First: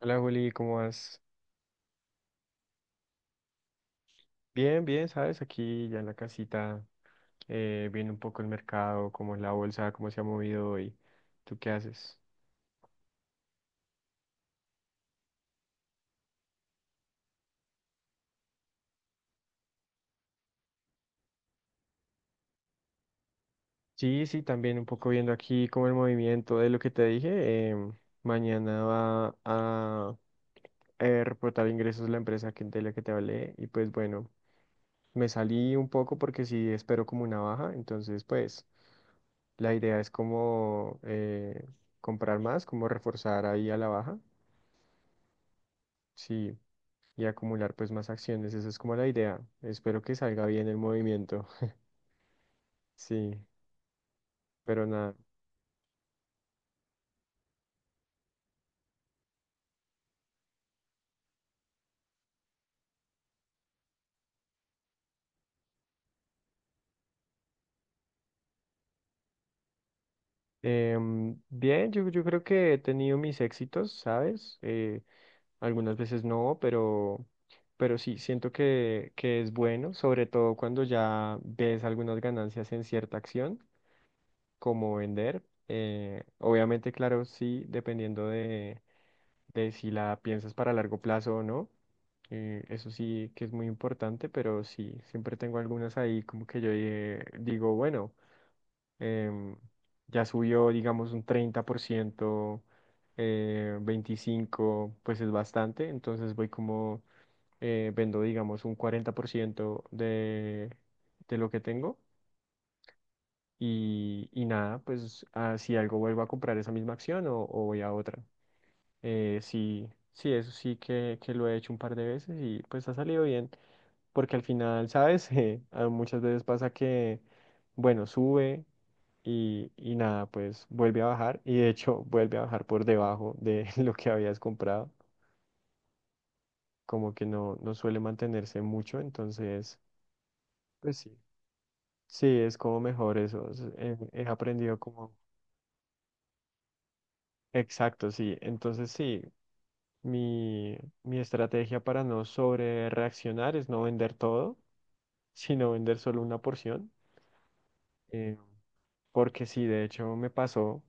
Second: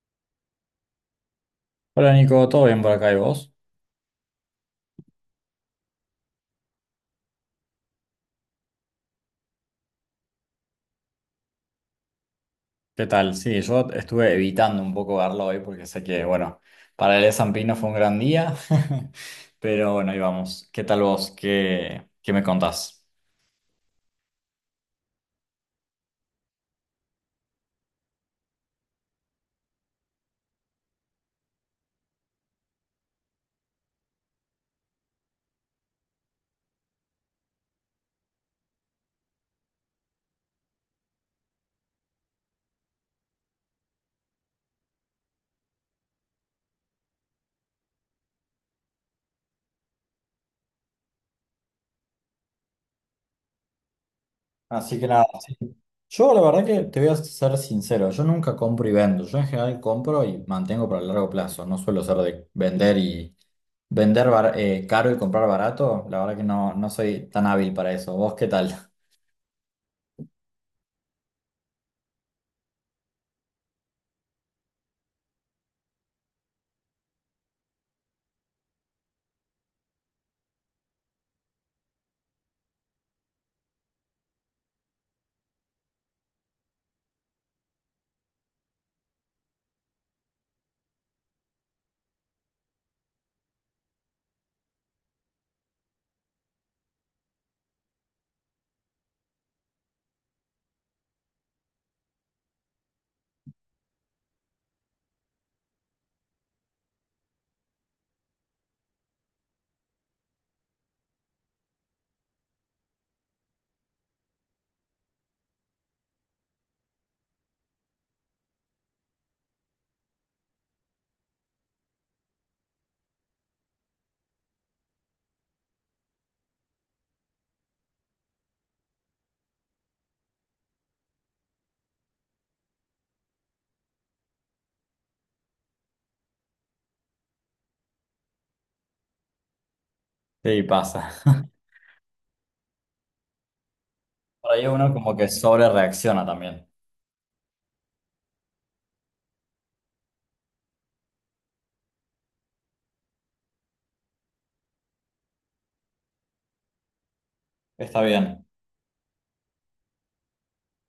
Hola Juli, ¿cómo vas? Hola Nico, ¿todo bien por acá y vos? Bien, bien, ¿sabes? Aquí ya en la casita, viendo un poco el mercado, cómo es la bolsa, cómo se ha movido hoy. ¿Tú qué haces? ¿Qué tal? Sí, yo estuve evitando un poco verlo hoy porque sé que, bueno, para el S&P no fue un gran día, pero bueno, ahí vamos. ¿Qué tal vos? ¿Qué me contás? Sí, sí, también un poco viendo aquí como el movimiento de lo que te dije. Mañana va a reportar ingresos la empresa de la que te hablé, y pues bueno, me salí un poco porque sí espero como una baja. Entonces pues la idea es como comprar más, como reforzar ahí a la baja. Sí. Y acumular pues más acciones. Esa es como la idea. Espero que salga bien el movimiento. Sí, pero Así que nada. nada, sí. Yo la verdad que te voy a ser sincero, yo nunca compro y vendo, yo en general compro y mantengo para el largo plazo, no suelo ser de vender y vender caro y comprar barato, la verdad que no, no soy tan hábil para eso. ¿Vos qué tal? Bien, yo creo que he tenido mis éxitos, ¿sabes? Algunas veces no, pero sí, siento que es bueno, sobre todo cuando ya ves algunas ganancias en cierta acción, como vender. Obviamente, claro, sí, dependiendo de si la piensas para largo plazo o no. Eso sí que es muy importante, pero sí, siempre tengo algunas ahí como que yo digo, bueno, em, ya subió, digamos, un 30%, 25%, pues es bastante. Entonces voy como, vendo, digamos, un 40% de, lo que tengo. Y nada, pues si algo vuelvo a comprar esa misma acción o voy a otra. Sí, sí, eso sí que lo he hecho un par de veces y pues ha salido bien, porque al final, ¿sabes? Muchas veces pasa que, bueno, sube y nada, pues vuelve a bajar. Y de hecho vuelve a bajar por debajo de lo que habías comprado, como que no suele mantenerse mucho. Entonces, Sí, pues sí, pasa. sí, es como mejor eso. He Por ahí aprendido uno como, como que sobre reacciona también. exacto, sí, entonces sí, mi, mi estrategia para no sobre reaccionar es no vender todo sino vender solo una porción. Está eh, bien. Porque sí, de hecho me pasó,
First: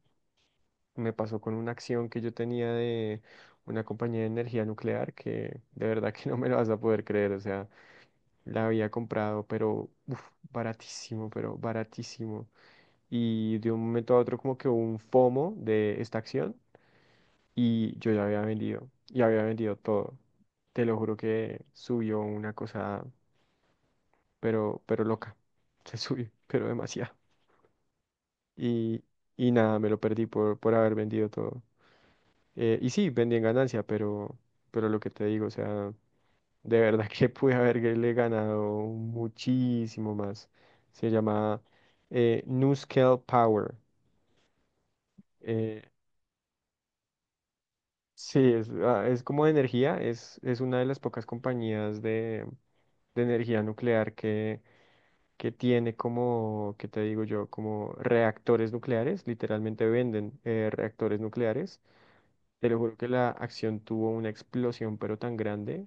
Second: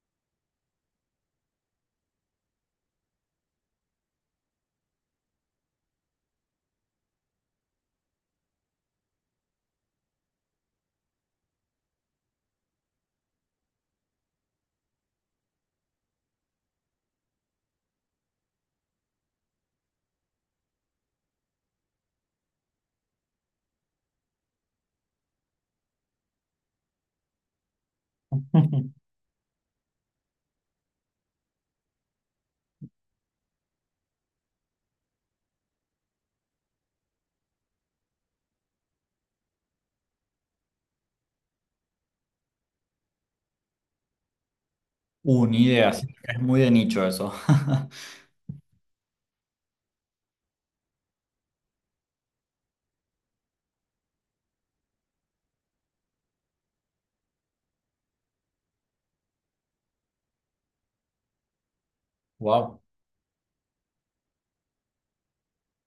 me pasó con una acción que yo tenía de una compañía de energía nuclear, que de verdad que no me lo vas a poder creer. O sea, la había comprado, pero uf, baratísimo, pero baratísimo. Y de un momento a otro como que hubo un FOMO de esta acción, y yo ya había vendido todo. Te lo juro que subió una cosa, pero loca. Se subió, pero demasiado. Y, y nada, me lo perdí por haber vendido todo. Y sí, vendí en ganancia, pero lo que te digo, o sea, de verdad que pude haberle ganado muchísimo más. Se llama NuScale Power. Una Eh, idea, sí, es muy de nicho eso. sí, es como de energía. Es una de las pocas compañías de, energía nuclear que tiene como, ¿qué te digo yo? Como reactores nucleares, literalmente venden reactores nucleares. Te lo Wow. juro que la acción tuvo una explosión, pero tan grande,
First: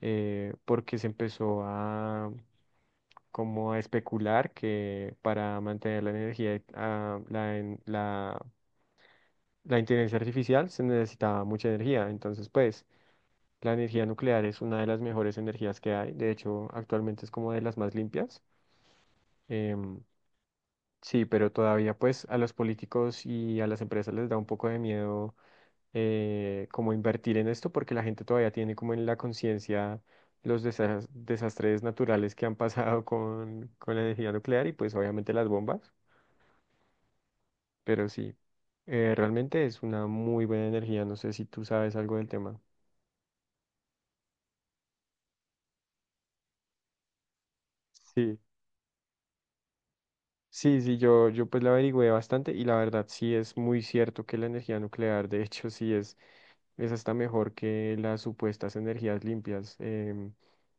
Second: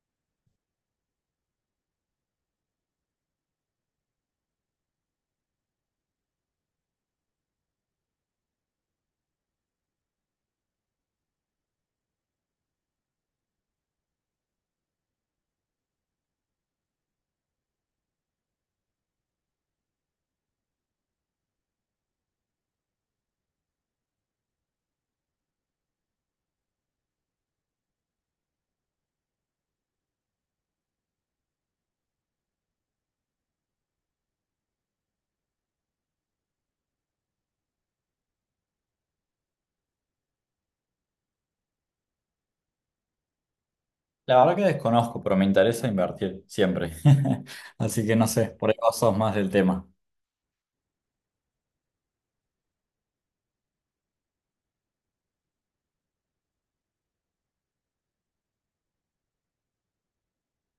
porque se empezó a como a especular que para mantener la energía, ah, la, en- la, la inteligencia artificial se necesitaba mucha energía. Entonces, pues, la energía nuclear es una de las mejores energías que hay. De hecho, actualmente es como de las más limpias. Em, sí, pero todavía, pues, a los políticos y a las empresas les da un poco de miedo como invertir en esto, porque la gente todavía tiene como en la conciencia los desastres naturales que han pasado con, la energía nuclear y pues obviamente las bombas. Pero sí, realmente es una muy buena energía. No sé si tú sabes algo del tema. La verdad que desconozco, pero me interesa invertir siempre. Así que no Sí, sé, por ahí vos sos más del tema. sí, sí, yo pues la averigüé bastante, y la verdad sí es muy cierto que la energía nuclear, de hecho sí es hasta mejor que las supuestas energías limpias.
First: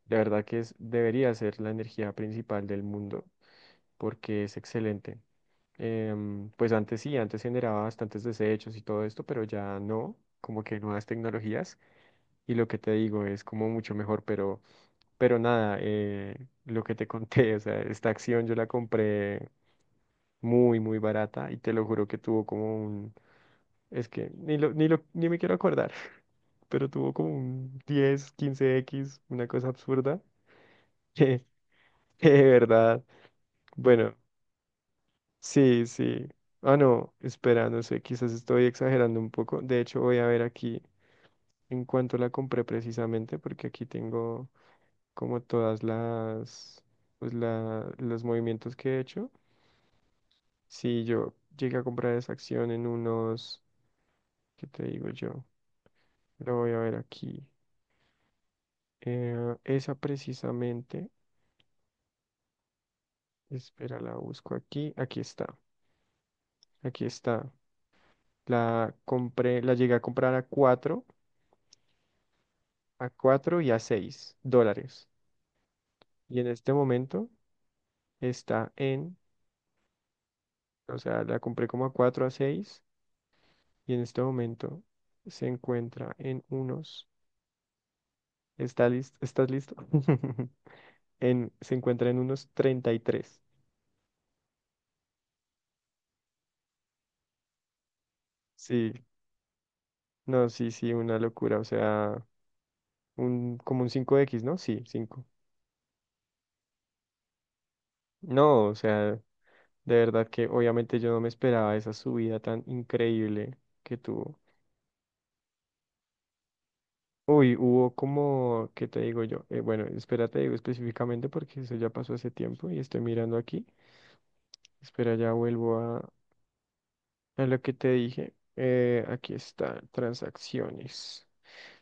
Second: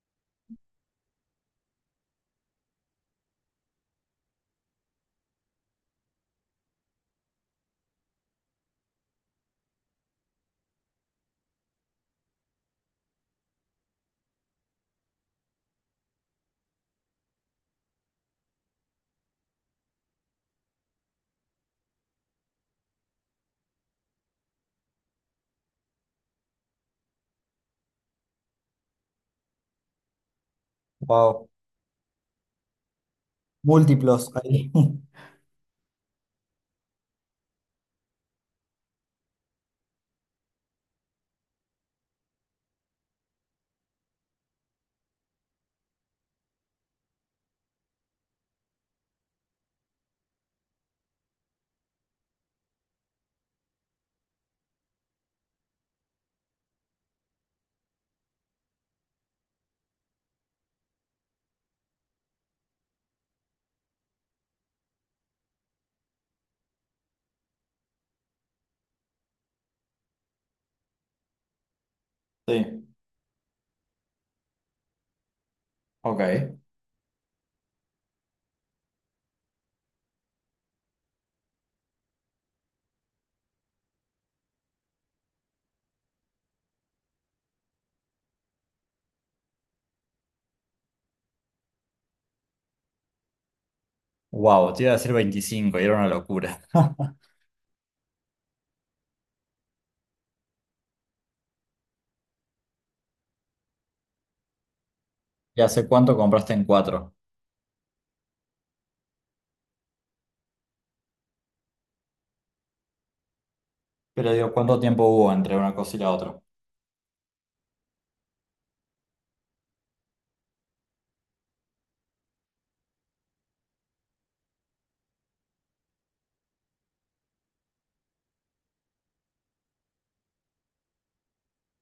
De verdad que debería ser la energía principal del mundo. Porque es excelente. Pues antes sí, antes generaba bastantes desechos y todo esto, pero ya no, como que nuevas tecnologías. Y lo que te digo es como mucho mejor, pero nada, lo que te conté. O sea, esta acción yo la compré muy, muy barata, y te lo juro que tuvo como un, es que ni me quiero acordar, pero tuvo como un 10-15X, una cosa absurda, que Wow. que de verdad. Bueno, Múltiplos ahí. sí, sí. Ah, no, espera, no sé, quizás estoy exagerando un poco. De hecho, voy a ver aquí en cuánto la compré precisamente, porque aquí tengo como todas las, los movimientos que he hecho. Si yo llegué a comprar esa acción en unos, ¿qué te digo yo? Lo voy a ver aquí. Esa precisamente, espera, la busco aquí. Aquí está, aquí está. La compré, la llegué a comprar a 4. Sí, A 4 y a 6 dólares. Y en ok. este momento está en, o sea, la compré como a 4 a seis, y en este momento se encuentra en unos, ¿está listo? ¿Estás listo? En, se encuentra en unos 33. Wow, te iba a decir 25, y era una locura. Sí, no, sí, sí, una locura, o sea, un, como un 5X, ¿no? Sí, cinco. ¿Y hace cuánto compraste en cuatro? No, o sea, de verdad que obviamente yo no me esperaba esa subida tan increíble que Pero tuvo. digo, ¿cuánto tiempo hubo entre una cosa y la otra? Uy, hubo como, ¿qué te digo yo? Bueno, espera, te digo específicamente porque eso ya pasó hace tiempo y estoy mirando aquí. Espera, ya vuelvo a, lo que te dije. Aquí está, transacciones.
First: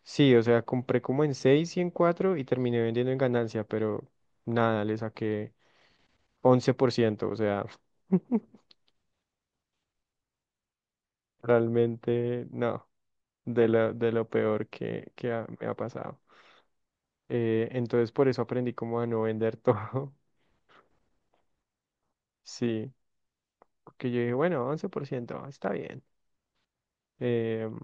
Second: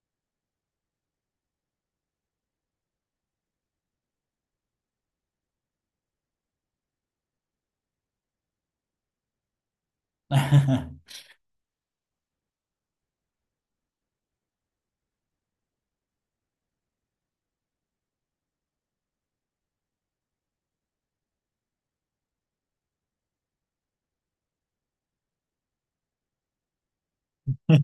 Sí, o sea, compré como en 6 y en 4 y terminé vendiendo en ganancia, pero nada, le saqué 11%, o sea, realmente no, de lo peor me ha pasado. Entonces por eso aprendí como a no vender todo. Sí, porque yo dije, bueno, 11% está bien. Em,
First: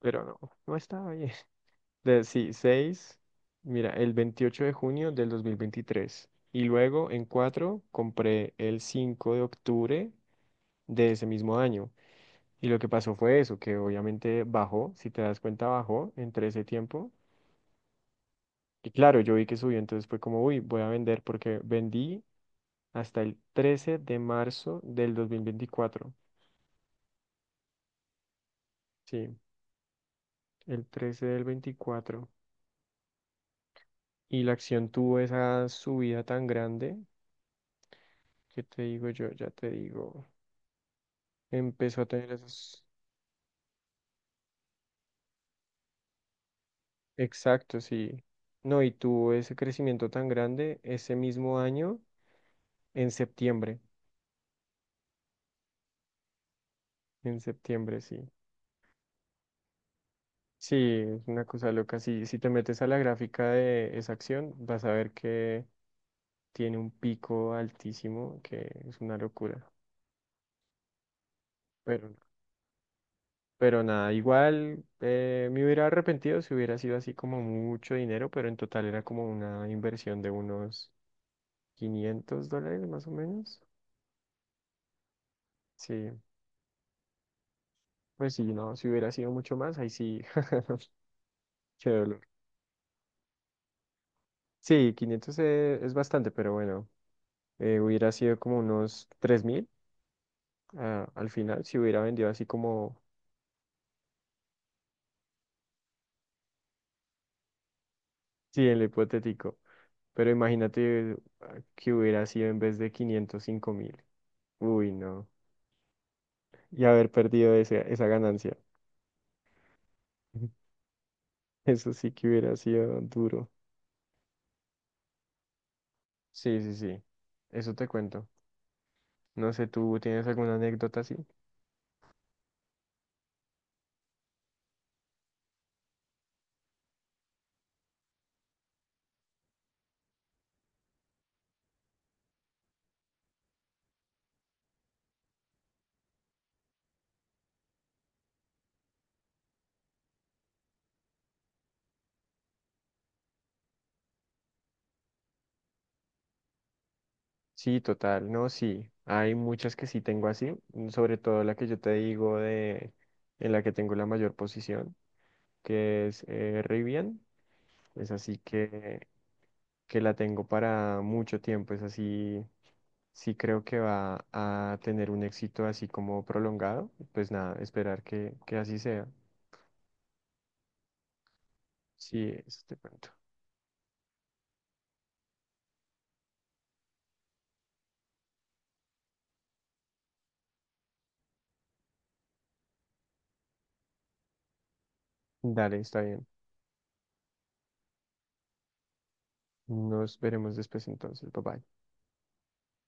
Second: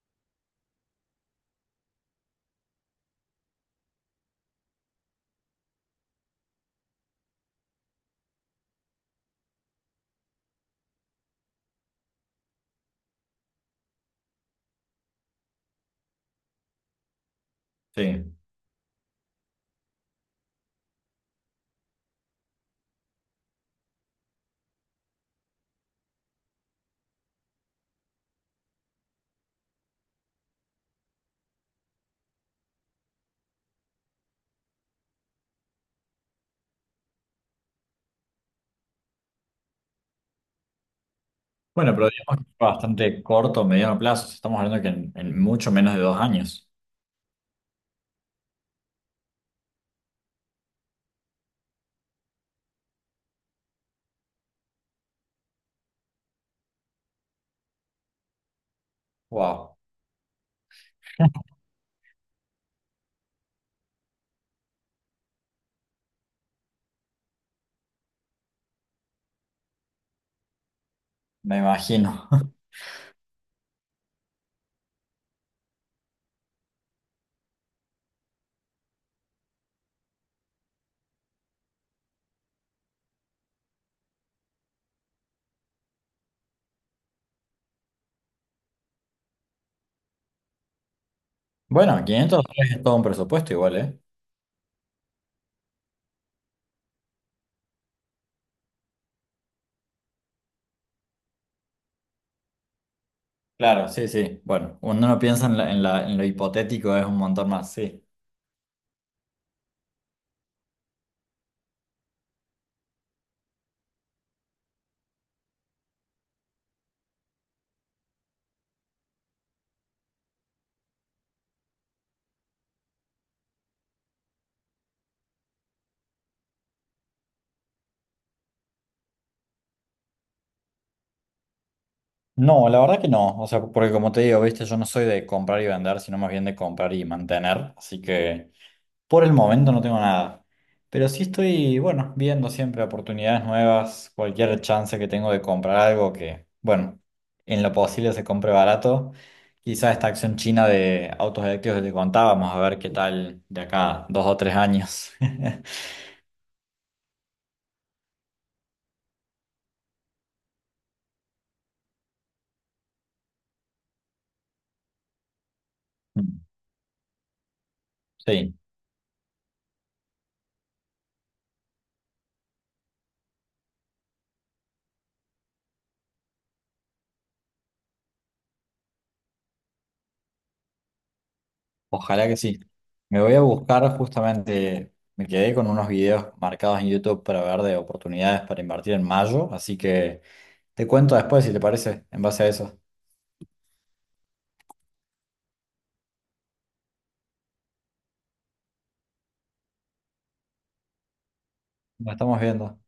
pero no, no estaba bien. Sí, seis, mira, el 28 de junio de 2023. Y luego en 4 compré el 5 de octubre de ese mismo año. Y lo que pasó fue eso, que obviamente bajó, si te das cuenta, bajó entre ese tiempo. Sí. Y claro, yo vi que subió. Entonces fue como, uy, voy a vender, porque vendí hasta el 13 de marzo de 2024. Sí. El 13 del 24. Y la acción tuvo esa subida tan grande, que te digo yo, ya te digo, Bueno, empezó a pero tener digamos que fue esos bastante corto, mediano plazo. Si estamos hablando que en mucho menos de 2 años. exactos. Y no, y tuvo ese crecimiento tan grande ese mismo año en septiembre, en septiembre, sí. Wow. Sí, es una cosa loca. Sí, si te metes a la gráfica de esa acción, vas a ver que tiene un pico altísimo, que es una locura. Me Pero, imagino. Nada, igual me hubiera arrepentido si hubiera sido así como mucho dinero, pero en total era como una inversión de unos $500 más o menos. Sí, pues sí, no, si hubiera sido mucho más, ahí sí, qué Bueno, dolor. $500 es todo un presupuesto igual, ¿eh? Sí, 500 es bastante, pero bueno, hubiera sido como unos 3000, al final, si hubiera vendido así como, Claro, sí, sí. Bueno, uno no piensa en lo hipotético, es un montón más, sí. sí, en lo hipotético. Pero imagínate que hubiera sido en vez de quinientos, 5000. Uy, no. Y haber perdido esa ganancia. Eso sí que hubiera sido duro. Sí, sí, sí. Eso te cuento. No sé, ¿tú tienes alguna anécdota así? No, la verdad que no. O sea, porque como te digo, viste, yo no soy de comprar y vender, sino más bien de comprar y mantener. Así que por el momento no tengo nada. Pero sí estoy, bueno, viendo siempre oportunidades nuevas, cualquier chance que tengo de comprar algo que, bueno, en lo posible se compre barato. Quizá esta acción china de autos eléctricos que te contaba, vamos a ver qué tal de acá 2 o 3 años. Sí, total. No, sí. Hay muchas que sí tengo así. Sobre todo la que yo te digo de en la que tengo la mayor posición, que es Rivian. Es así Sí. que la tengo para mucho tiempo. Es así. Sí, creo que va a tener un éxito así como prolongado. Pues nada, esperar que así sea. Sí, Ojalá que sí. eso te cuento. Me voy a buscar justamente, me quedé con unos videos marcados en YouTube para ver de oportunidades para invertir en mayo, así que te cuento después si te parece, en base a eso. Dale, está bien. Nos veremos después entonces. Bye bye. Nos estamos viendo.